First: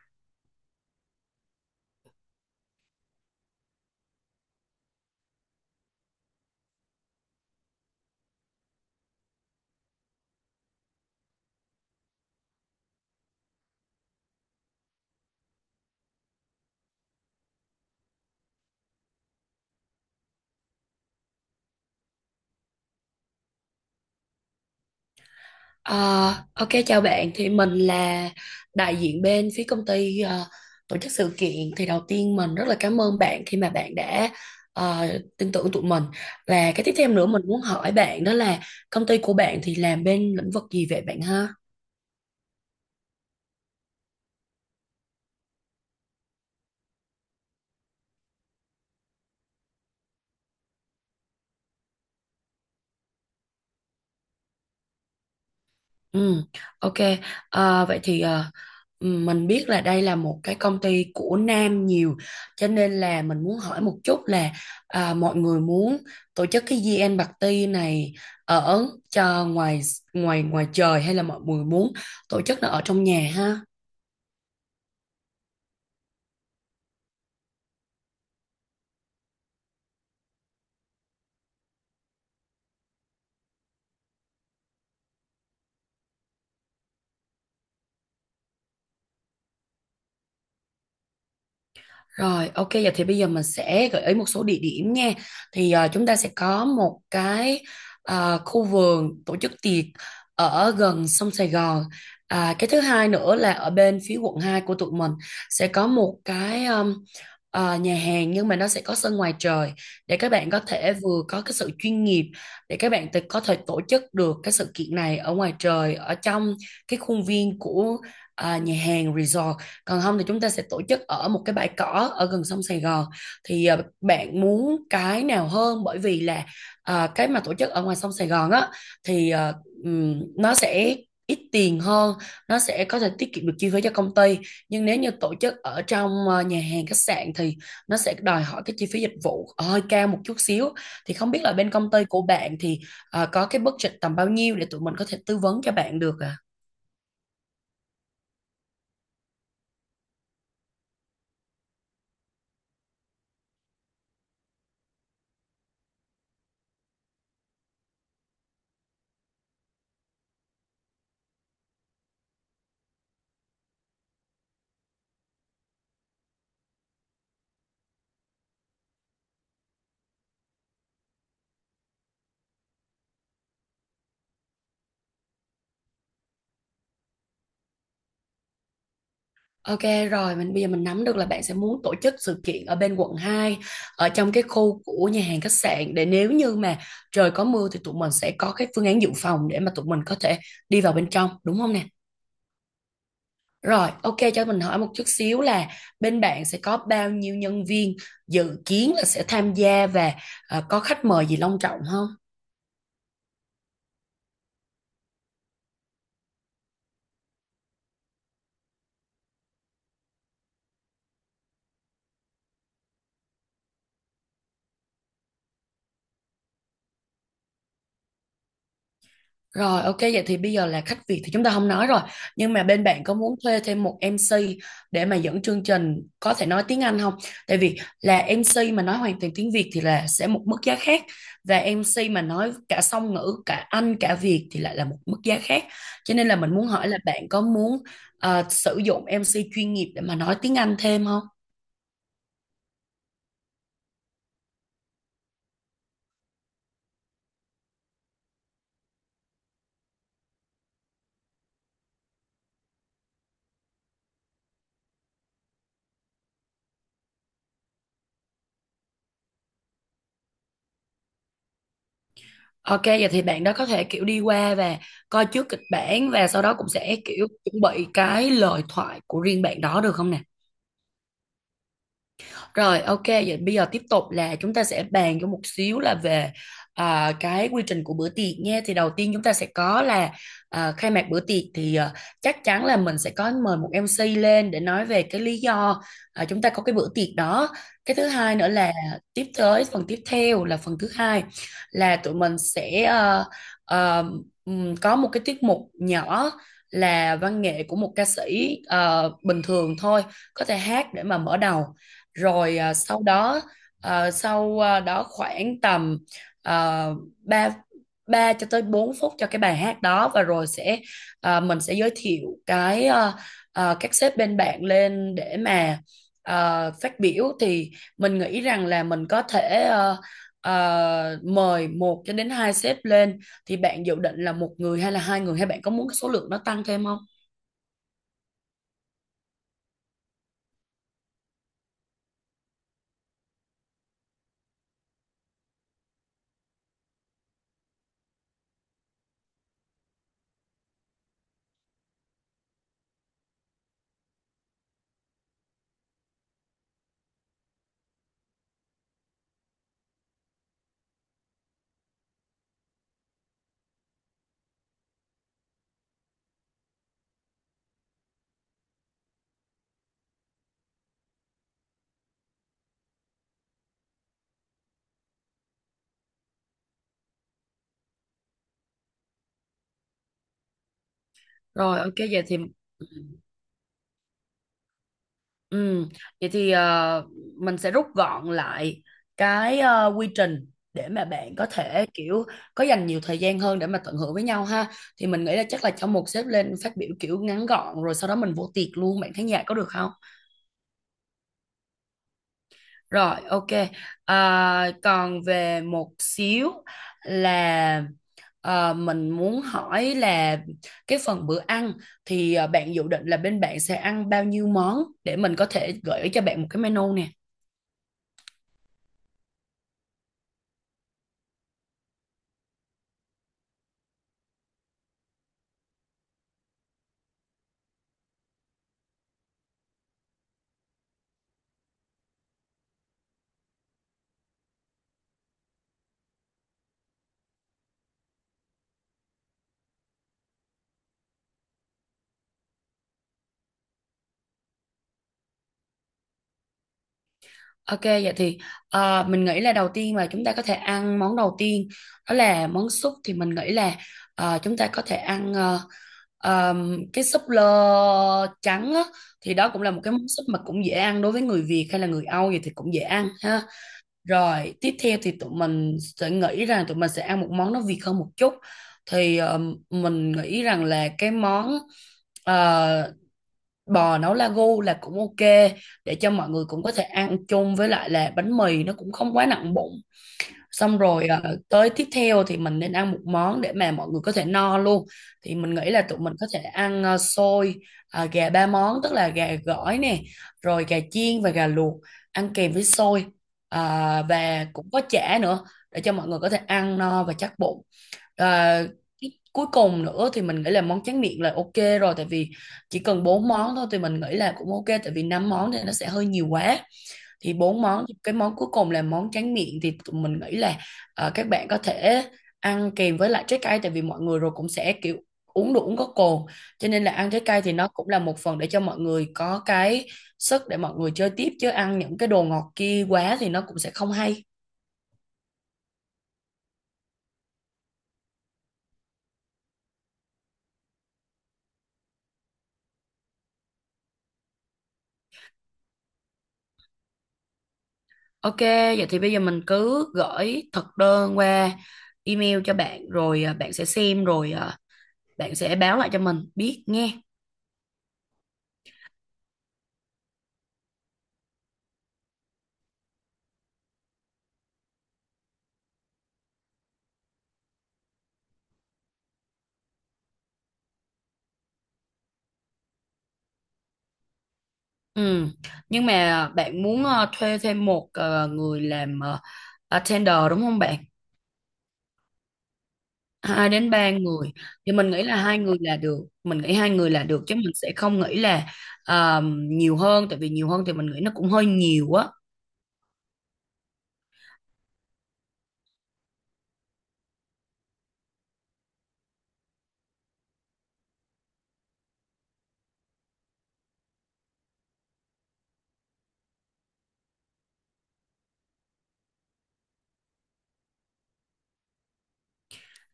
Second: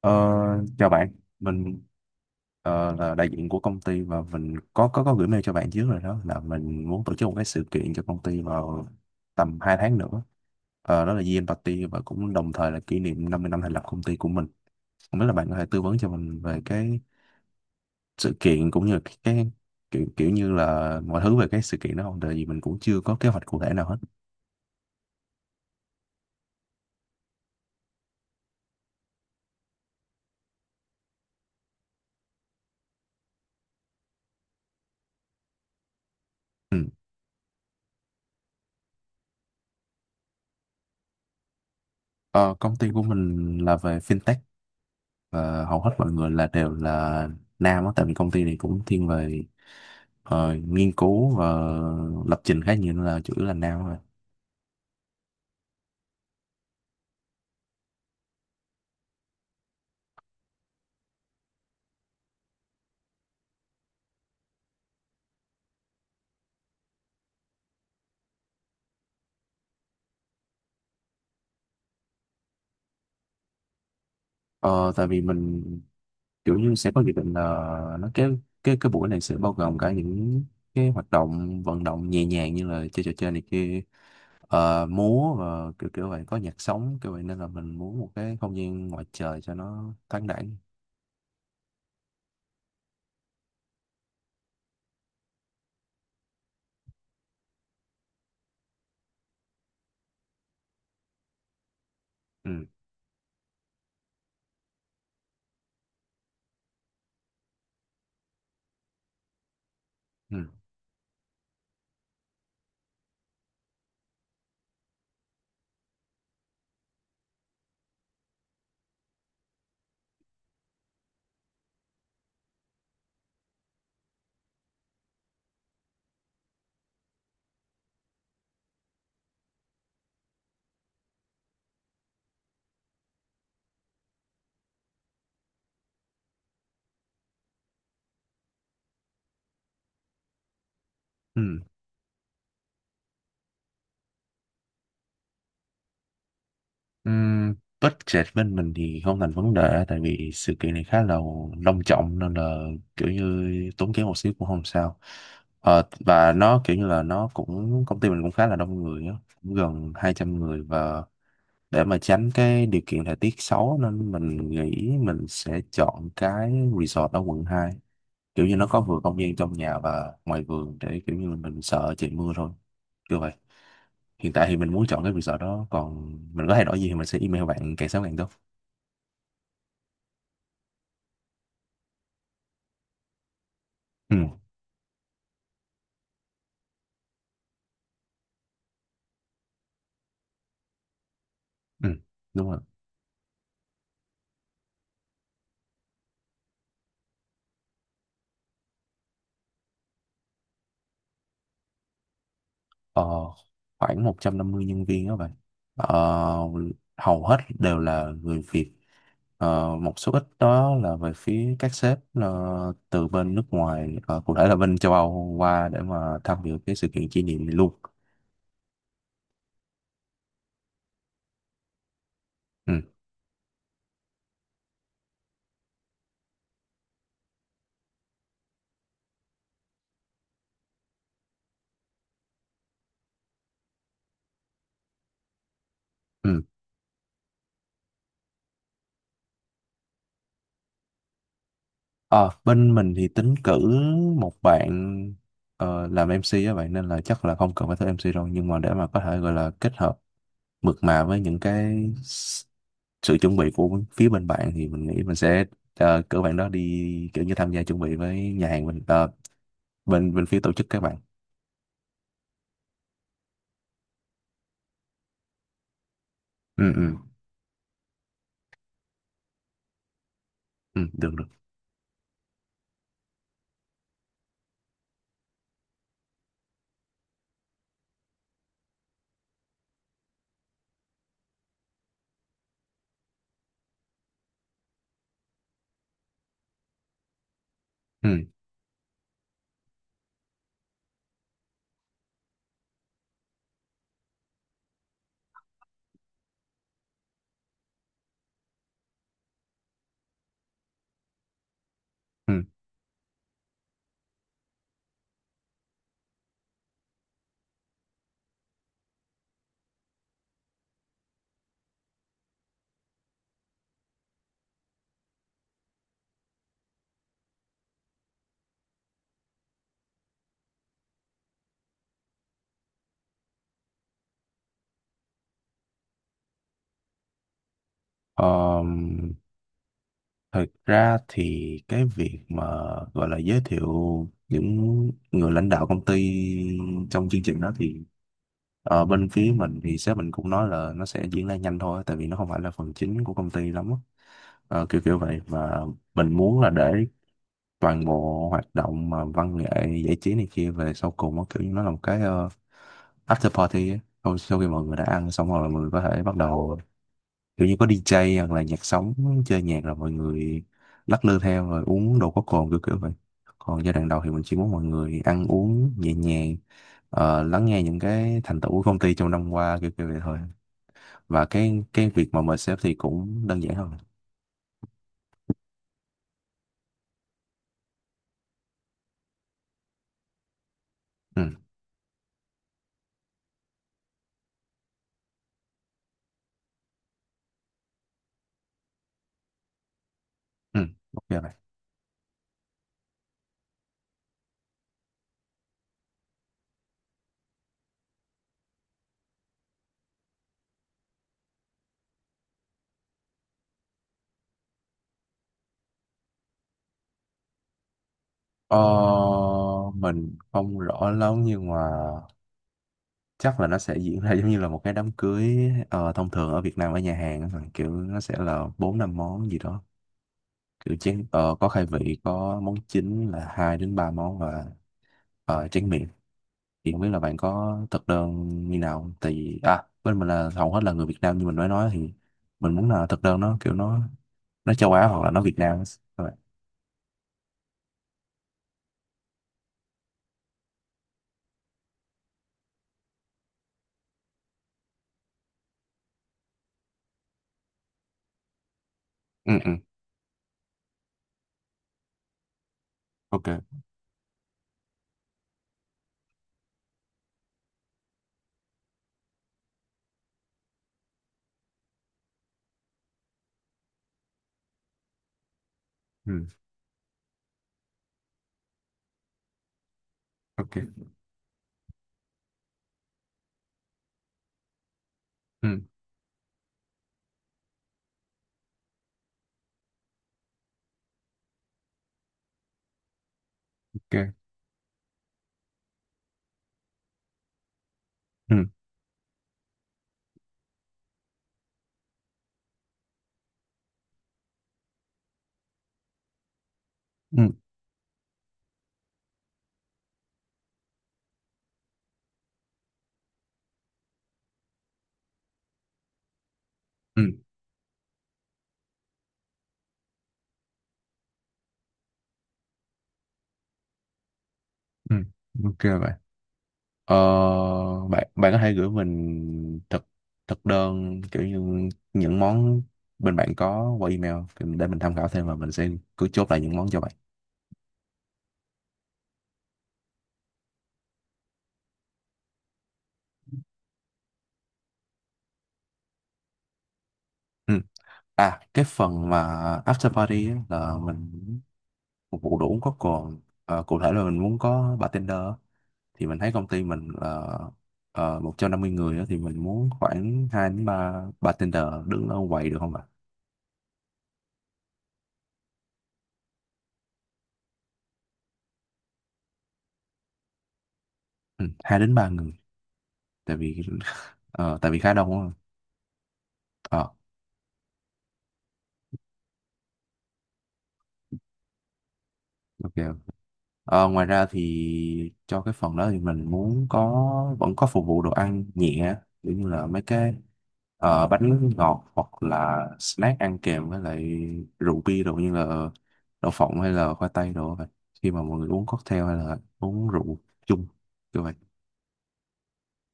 Ờ, chào bạn, mình là đại diện của công ty và mình có gửi mail cho bạn trước rồi, đó là mình muốn tổ chức một cái sự kiện cho công ty vào tầm 2 tháng nữa. Đó là Year End Party và cũng đồng thời là kỷ niệm 50 năm thành lập công ty của mình. Không biết là bạn có thể tư vấn cho mình về cái sự kiện cũng như cái kiểu kiểu như là mọi thứ về cái sự kiện đó không? Tại vì mình cũng chưa có kế hoạch cụ thể nào hết. Ờ, ok chào bạn, thì mình là đại diện bên phía công ty tổ chức sự kiện. Thì đầu tiên mình rất là cảm ơn bạn khi mà bạn đã ờ, tin tưởng tụi mình, và Ừ. cái tiếp theo nữa mình muốn hỏi bạn đó là công ty của bạn thì làm bên lĩnh vực gì vậy bạn ha. Ờ, công ty của mình là về fintech và hầu hết mọi người là đều là nam á, tại vì công ty này cũng thiên về nghiên cứu và lập trình khá nhiều nên là chủ yếu là nam rồi. Ừ, ok. À, vậy thì mình biết là đây là một cái công ty của nam nhiều, cho nên là mình muốn hỏi một chút là mọi người muốn tổ chức cái GN Party này ở cho ngoài ngoài ngoài trời hay là mọi người muốn tổ chức nó ở trong nhà ha? Ờ, tại vì mình kiểu như sẽ có dự định là nó cái buổi này sẽ bao gồm cả những cái hoạt động vận động nhẹ nhàng như là chơi trò chơi này kia, múa và kiểu kiểu vậy, có nhạc sống kiểu vậy nên là mình muốn một cái không gian ngoài trời cho nó thoáng đãng. Rồi, ok, giờ thì bây giờ mình sẽ gợi ý một số địa điểm nha. Thì chúng ta sẽ có một cái khu vườn tổ chức tiệc ở gần sông Sài Gòn. À, Ừ. cái thứ hai nữa là ở bên phía quận 2 của tụi mình sẽ có một cái nhà hàng nhưng mà nó sẽ có sân ngoài trời để các Ừ. bạn có thể vừa có cái sự chuyên nghiệp, để các bạn tự- có thể tổ chức được cái sự kiện này ở ngoài trời, ở trong cái khuôn viên của nhà hàng resort. Còn không thì chúng ta sẽ tổ chức ở một cái bãi cỏ ở gần sông Sài Gòn. Thì bạn muốn cái nào hơn? Bởi vì là cái mà tổ chức ở ngoài sông Sài Gòn á thì nó sẽ ít tiền hơn, nó sẽ có thể tiết kiệm được chi phí cho công ty, nhưng nếu như tổ chức ở trong nhà hàng khách sạn thì nó sẽ đòi hỏi cái chi phí dịch vụ hơi cao một chút xíu. Thì không biết Ừ. là bên công ty của bạn thì có cái budget tầm bao nhiêu để tụi mình có thể tư vấn cho bạn được ạ? Ừm, budget bên mình thì không thành vấn đề tại vì sự kiện này khá là long trọng nên là kiểu như tốn kém một xíu cũng không sao. Và nó kiểu như là nó cũng công ty mình cũng khá là đông người á, cũng gần 200 người và để mà tránh cái điều kiện thời tiết xấu nên mình nghĩ mình sẽ chọn cái resort ở quận 2, kiểu như nó có vừa không gian trong nhà và ngoài vườn để kiểu như mình sợ trời mưa thôi kiểu vậy. Hiện tại thì mình muốn chọn cái resort đó, còn mình có thay đổi gì thì mình sẽ email bạn càng sớm càng tốt. Ok rồi, mình bây giờ mình nắm được là bạn sẽ muốn tổ chức sự kiện ở bên quận 2, ở Ừ, trong cái khu của nhà hàng khách sạn, để nếu như mà trời có mưa thì tụi mình sẽ có cái phương án dự phòng để mà tụi mình có thể đi vào bên trong, đúng không nè? ừ, đúng rồi. Rồi, ok, cho mình hỏi một chút xíu là bên bạn sẽ có bao nhiêu nhân viên dự kiến là sẽ tham gia, và có khách mời gì long trọng không? Ờ, khoảng 150 nhân viên đó bạn, ờ, hầu hết đều là người Việt, một số ít đó là về phía các sếp từ bên nước ngoài, cụ thể là bên châu Âu qua để mà tham dự cái sự kiện kỷ niệm này luôn. Rồi ok, vậy thì bây giờ là khách Việt thì chúng ta không nói rồi. Nhưng mà Ừ. bên bạn có muốn thuê thêm một MC để mà dẫn chương trình có thể nói tiếng Anh không? Tại vì là MC mà nói hoàn toàn tiếng Việt thì là sẽ một mức giá khác, và MC mà nói cả song ngữ, cả Anh, cả Việt thì lại là một mức giá khác. Cho nên là Ừ. mình muốn hỏi là bạn có muốn sử dụng MC chuyên nghiệp để mà nói tiếng Anh thêm không? Ờ, bên mình thì tính cử một bạn làm MC á, vậy nên là chắc là không cần phải thuê MC đâu, nhưng mà để mà có thể gọi là kết hợp mượt mà với những cái s- sự chuẩn bị của phía bên bạn thì mình nghĩ mình sẽ cử bạn đó đi kiểu như tham gia chuẩn bị với nhà hàng bên ờ, bên bên phía tổ chức các bạn. Ok, vậy thì bạn đó có thể kiểu đi qua và coi trước kịch bản, và sau đó cũng Ừ, ừ, sẽ kiểu chuẩn bị cái lời thoại của riêng bạn đó, được không nè? ừ, được, được. Rồi ok, vậy bây giờ tiếp tục là chúng ta sẽ bàn cho một xíu là về cái quy trình của bữa tiệc nha. Thì đầu tiên chúng ta sẽ có là khai mạc bữa tiệc, thì chắc chắn là mình sẽ có mời một MC lên để nói về cái lý do chúng ta có cái bữa tiệc đó. Cái thứ Ừ, hai nữa là tiếp tới phần tiếp theo là phần thứ hai, là tụi mình sẽ ờ, có một cái tiết mục nhỏ là văn nghệ của một ca sĩ bình thường thôi, có thể hát để mà mở đầu. ừ. Rồi sau đó khoảng tầm uh, 3 3 cho tới 4 phút cho cái bài hát đó, và rồi sẽ mình sẽ giới thiệu cái các sếp bên bạn lên để mà phát biểu. Thì mình nghĩ rằng là mình có thể mời một cho đến hai sếp lên, thì bạn dự định là một người hay là hai người, hay bạn có muốn cái số lượng nó tăng thêm không? Ờm, thật ra thì cái việc mà gọi là giới thiệu những người lãnh đạo công ty trong chương trình đó thì bên phía mình thì sếp mình cũng nói là nó sẽ diễn ra nhanh thôi tại vì nó không phải là phần chính của công ty lắm á. Kiểu kiểu vậy và mình muốn là để toàn bộ hoạt động mà văn nghệ giải trí này kia về sau cùng nó kiểu như nó là một cái after party á. Sau khi mọi người đã ăn xong rồi mọi người có thể bắt đầu kiểu như có đi DJ hoặc là nhạc sống chơi nhạc, rồi mọi người lắc lư theo rồi uống đồ có cồn kiểu kiểu vậy. Còn giai đoạn đầu thì mình chỉ muốn mọi người ăn uống nhẹ nhàng, lắng nghe những cái thành tựu của công ty trong năm qua kiểu kiểu vậy thôi, và cái Rồi cái ok, việc mà vậy thì. mời sếp thì cũng đơn giản hơn. Ừ, vậy thì mình sẽ rút gọn lại cái quy trình để mà Ừ, bạn có thể kiểu có dành nhiều thời gian hơn để mà tận hưởng với nhau ha. Thì mình nghĩ là chắc là cho một sếp lên phát biểu kiểu ngắn gọn rồi sau đó mình vô tiệc luôn, bạn khán giả có được không? ừ, ok vậy. Rồi, ok. À, còn về một xíu là mình muốn hỏi là cái phần bữa ăn thì bạn dự định là bên bạn sẽ ăn bao nhiêu món để mình có thể gửi cho bạn một cái menu nè. Ờ, mình không rõ lắm nhưng mà chắc là nó sẽ diễn ra giống như là một cái đám cưới thông thường ở Việt Nam ở nhà hàng á, kiểu nó sẽ là bốn năm món gì đó kiểu chén, có khai vị có món chính là hai đến ba món và tráng miệng, thì không biết là bạn có thực đơn như nào không? Tại vì à bên mình là hầu hết là người Việt Nam như mình mới nói, thì mình muốn là thực đơn nó kiểu nó châu Á hoặc là nó Việt Nam á. Các bạn. Ok, vậy thì mình nghĩ là đầu tiên là chúng ta có thể ăn món đầu tiên đó là món súp. Thì mình nghĩ là chúng ta có thể ăn cái súp lơ trắng á, thì Ừ, đó ừ, cũng là một cái món súp mà cũng dễ ăn đối với người Việt hay là người Âu gì thì cũng dễ ăn ok. ha. Rồi tiếp theo thì tụi mình sẽ nghĩ rằng tụi mình sẽ ăn một món nó Việt hơn một chút, thì mình nghĩ rằng là cái món uh, bò nấu lagu là cũng ok, để cho Ừ, mọi người cũng có thể ăn chung với lại là bánh mì, nó cũng không quá nặng bụng. ok. Xong rồi tới tiếp theo thì mình nên ăn một món để mà mọi người có thể no luôn, thì mình Ừ, nghĩ là tụi mình có thể ăn xôi gà ba món, tức là gà gỏi nè, rồi gà chiên và gà luộc, ăn kèm với xôi. Ờ, ok. và cũng có chả nữa để cho mọi người có thể ăn no và chắc bụng. Ừ, À, cuối cùng nữa thì mình nghĩ là món tráng miệng là ok rồi, tại vì chỉ cần bốn món thôi thì mình nghĩ là cũng ok, tại vì năm món thì nó sẽ hơi nhiều quá. ừ, Thì bốn món, cái món cuối cùng là món tráng miệng, thì tụi mình nghĩ là các bạn có thể ăn kèm với lại trái cây, tại vì mọi người rồi cũng sẽ kiểu uống đồ uống có cồn, cho nên là ừ, ăn trái cây thì nó cũng là một phần để cho mọi người có cái sức để mọi người chơi tiếp, chứ ăn những cái đồ ngọt kia quá thì nó cũng sẽ không hay. ừ, ok bạn. Ờ, bạn bạn có thể gửi mình thực thực đơn kiểu như những món bên bạn có qua email thì để mình tham khảo thêm và mình sẽ cứ chốt lại những món cho bạn. Ok, vậy thì bây giờ mình cứ gửi thực đơn qua email cho bạn, rồi bạn sẽ xem rồi bạn sẽ báo lại cho mình biết nghe. Ừ. À, cái phần mà after party á, là mình phục vụ đồ uống có cồn. Ờ, cụ thể là mình muốn có bartender á. Thì mình thấy công ty mình là 150 người á, thì mình muốn khoảng 2 đến 3 bartender đứng ở quầy được không ạ? Ừ. Nhưng mà bạn muốn thuê thêm một người làm attender đúng không bạn? Ừ, 2 đến 3 người, tại Hai vì đến ba người tại thì vì mình khá nghĩ là đông á. hai người là được. Mình nghĩ hai Ờ. người là được, chứ mình sẽ không nghĩ là à, nhiều hơn, tại vì nhiều hơn thì mình nghĩ nó cũng hơi nhiều á. Ok. Ngoài ra thì cho cái phần đó thì mình muốn có vẫn có phục vụ đồ ăn nhẹ kiểu như là mấy cái bánh ngọt hoặc là snack ăn kèm với lại rượu bia đồ như là đậu phộng hay là khoai tây đồ vậy, khi mà mọi người uống cocktail hay là uống rượu chung như vậy.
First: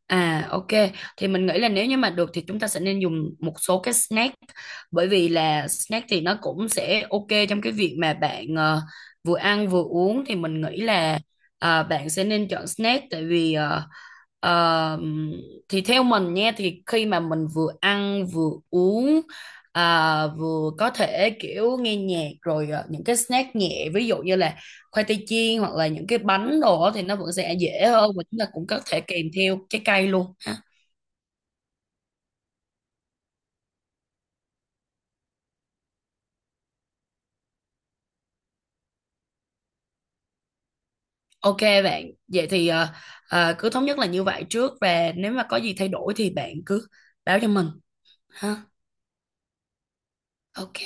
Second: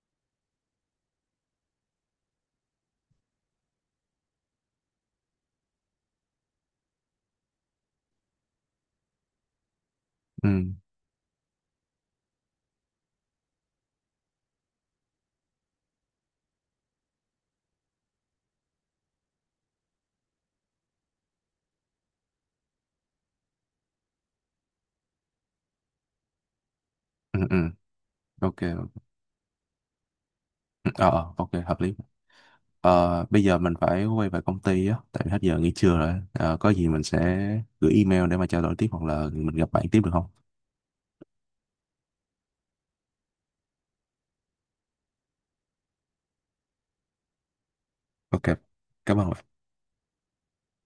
À ok, thì mình nghĩ là nếu như mà được thì chúng ta sẽ nên dùng một số cái snack, bởi vì là snack thì nó cũng sẽ ok trong cái việc mà bạn vừa ăn vừa uống. Thì Ừ, mình nghĩ là bạn sẽ nên chọn snack, tại vì ờ, thì theo mình nha, thì khi mà mình vừa ăn vừa uống vừa có thể kiểu nghe nhạc, rồi những cái snack nhẹ ví dụ như là khoai tây chiên hoặc là những cái bánh đồ á, thì nó vẫn ừ, sẽ ừ, dễ hơn và chúng ta ok. cũng có thể kèm theo trái cây luôn ha. Ừ, ok hợp lý. Bây giờ mình phải quay về công ty á tại vì hết giờ nghỉ trưa rồi. Ờ, có gì mình sẽ gửi email để mà trao đổi tiếp hoặc là mình gặp bạn tiếp được không? Ok bạn, vậy thì cứ thống nhất là như vậy trước, và nếu mà có gì thay đổi thì bạn cứ báo cho mình Ok, ha. cảm ơn. Ok.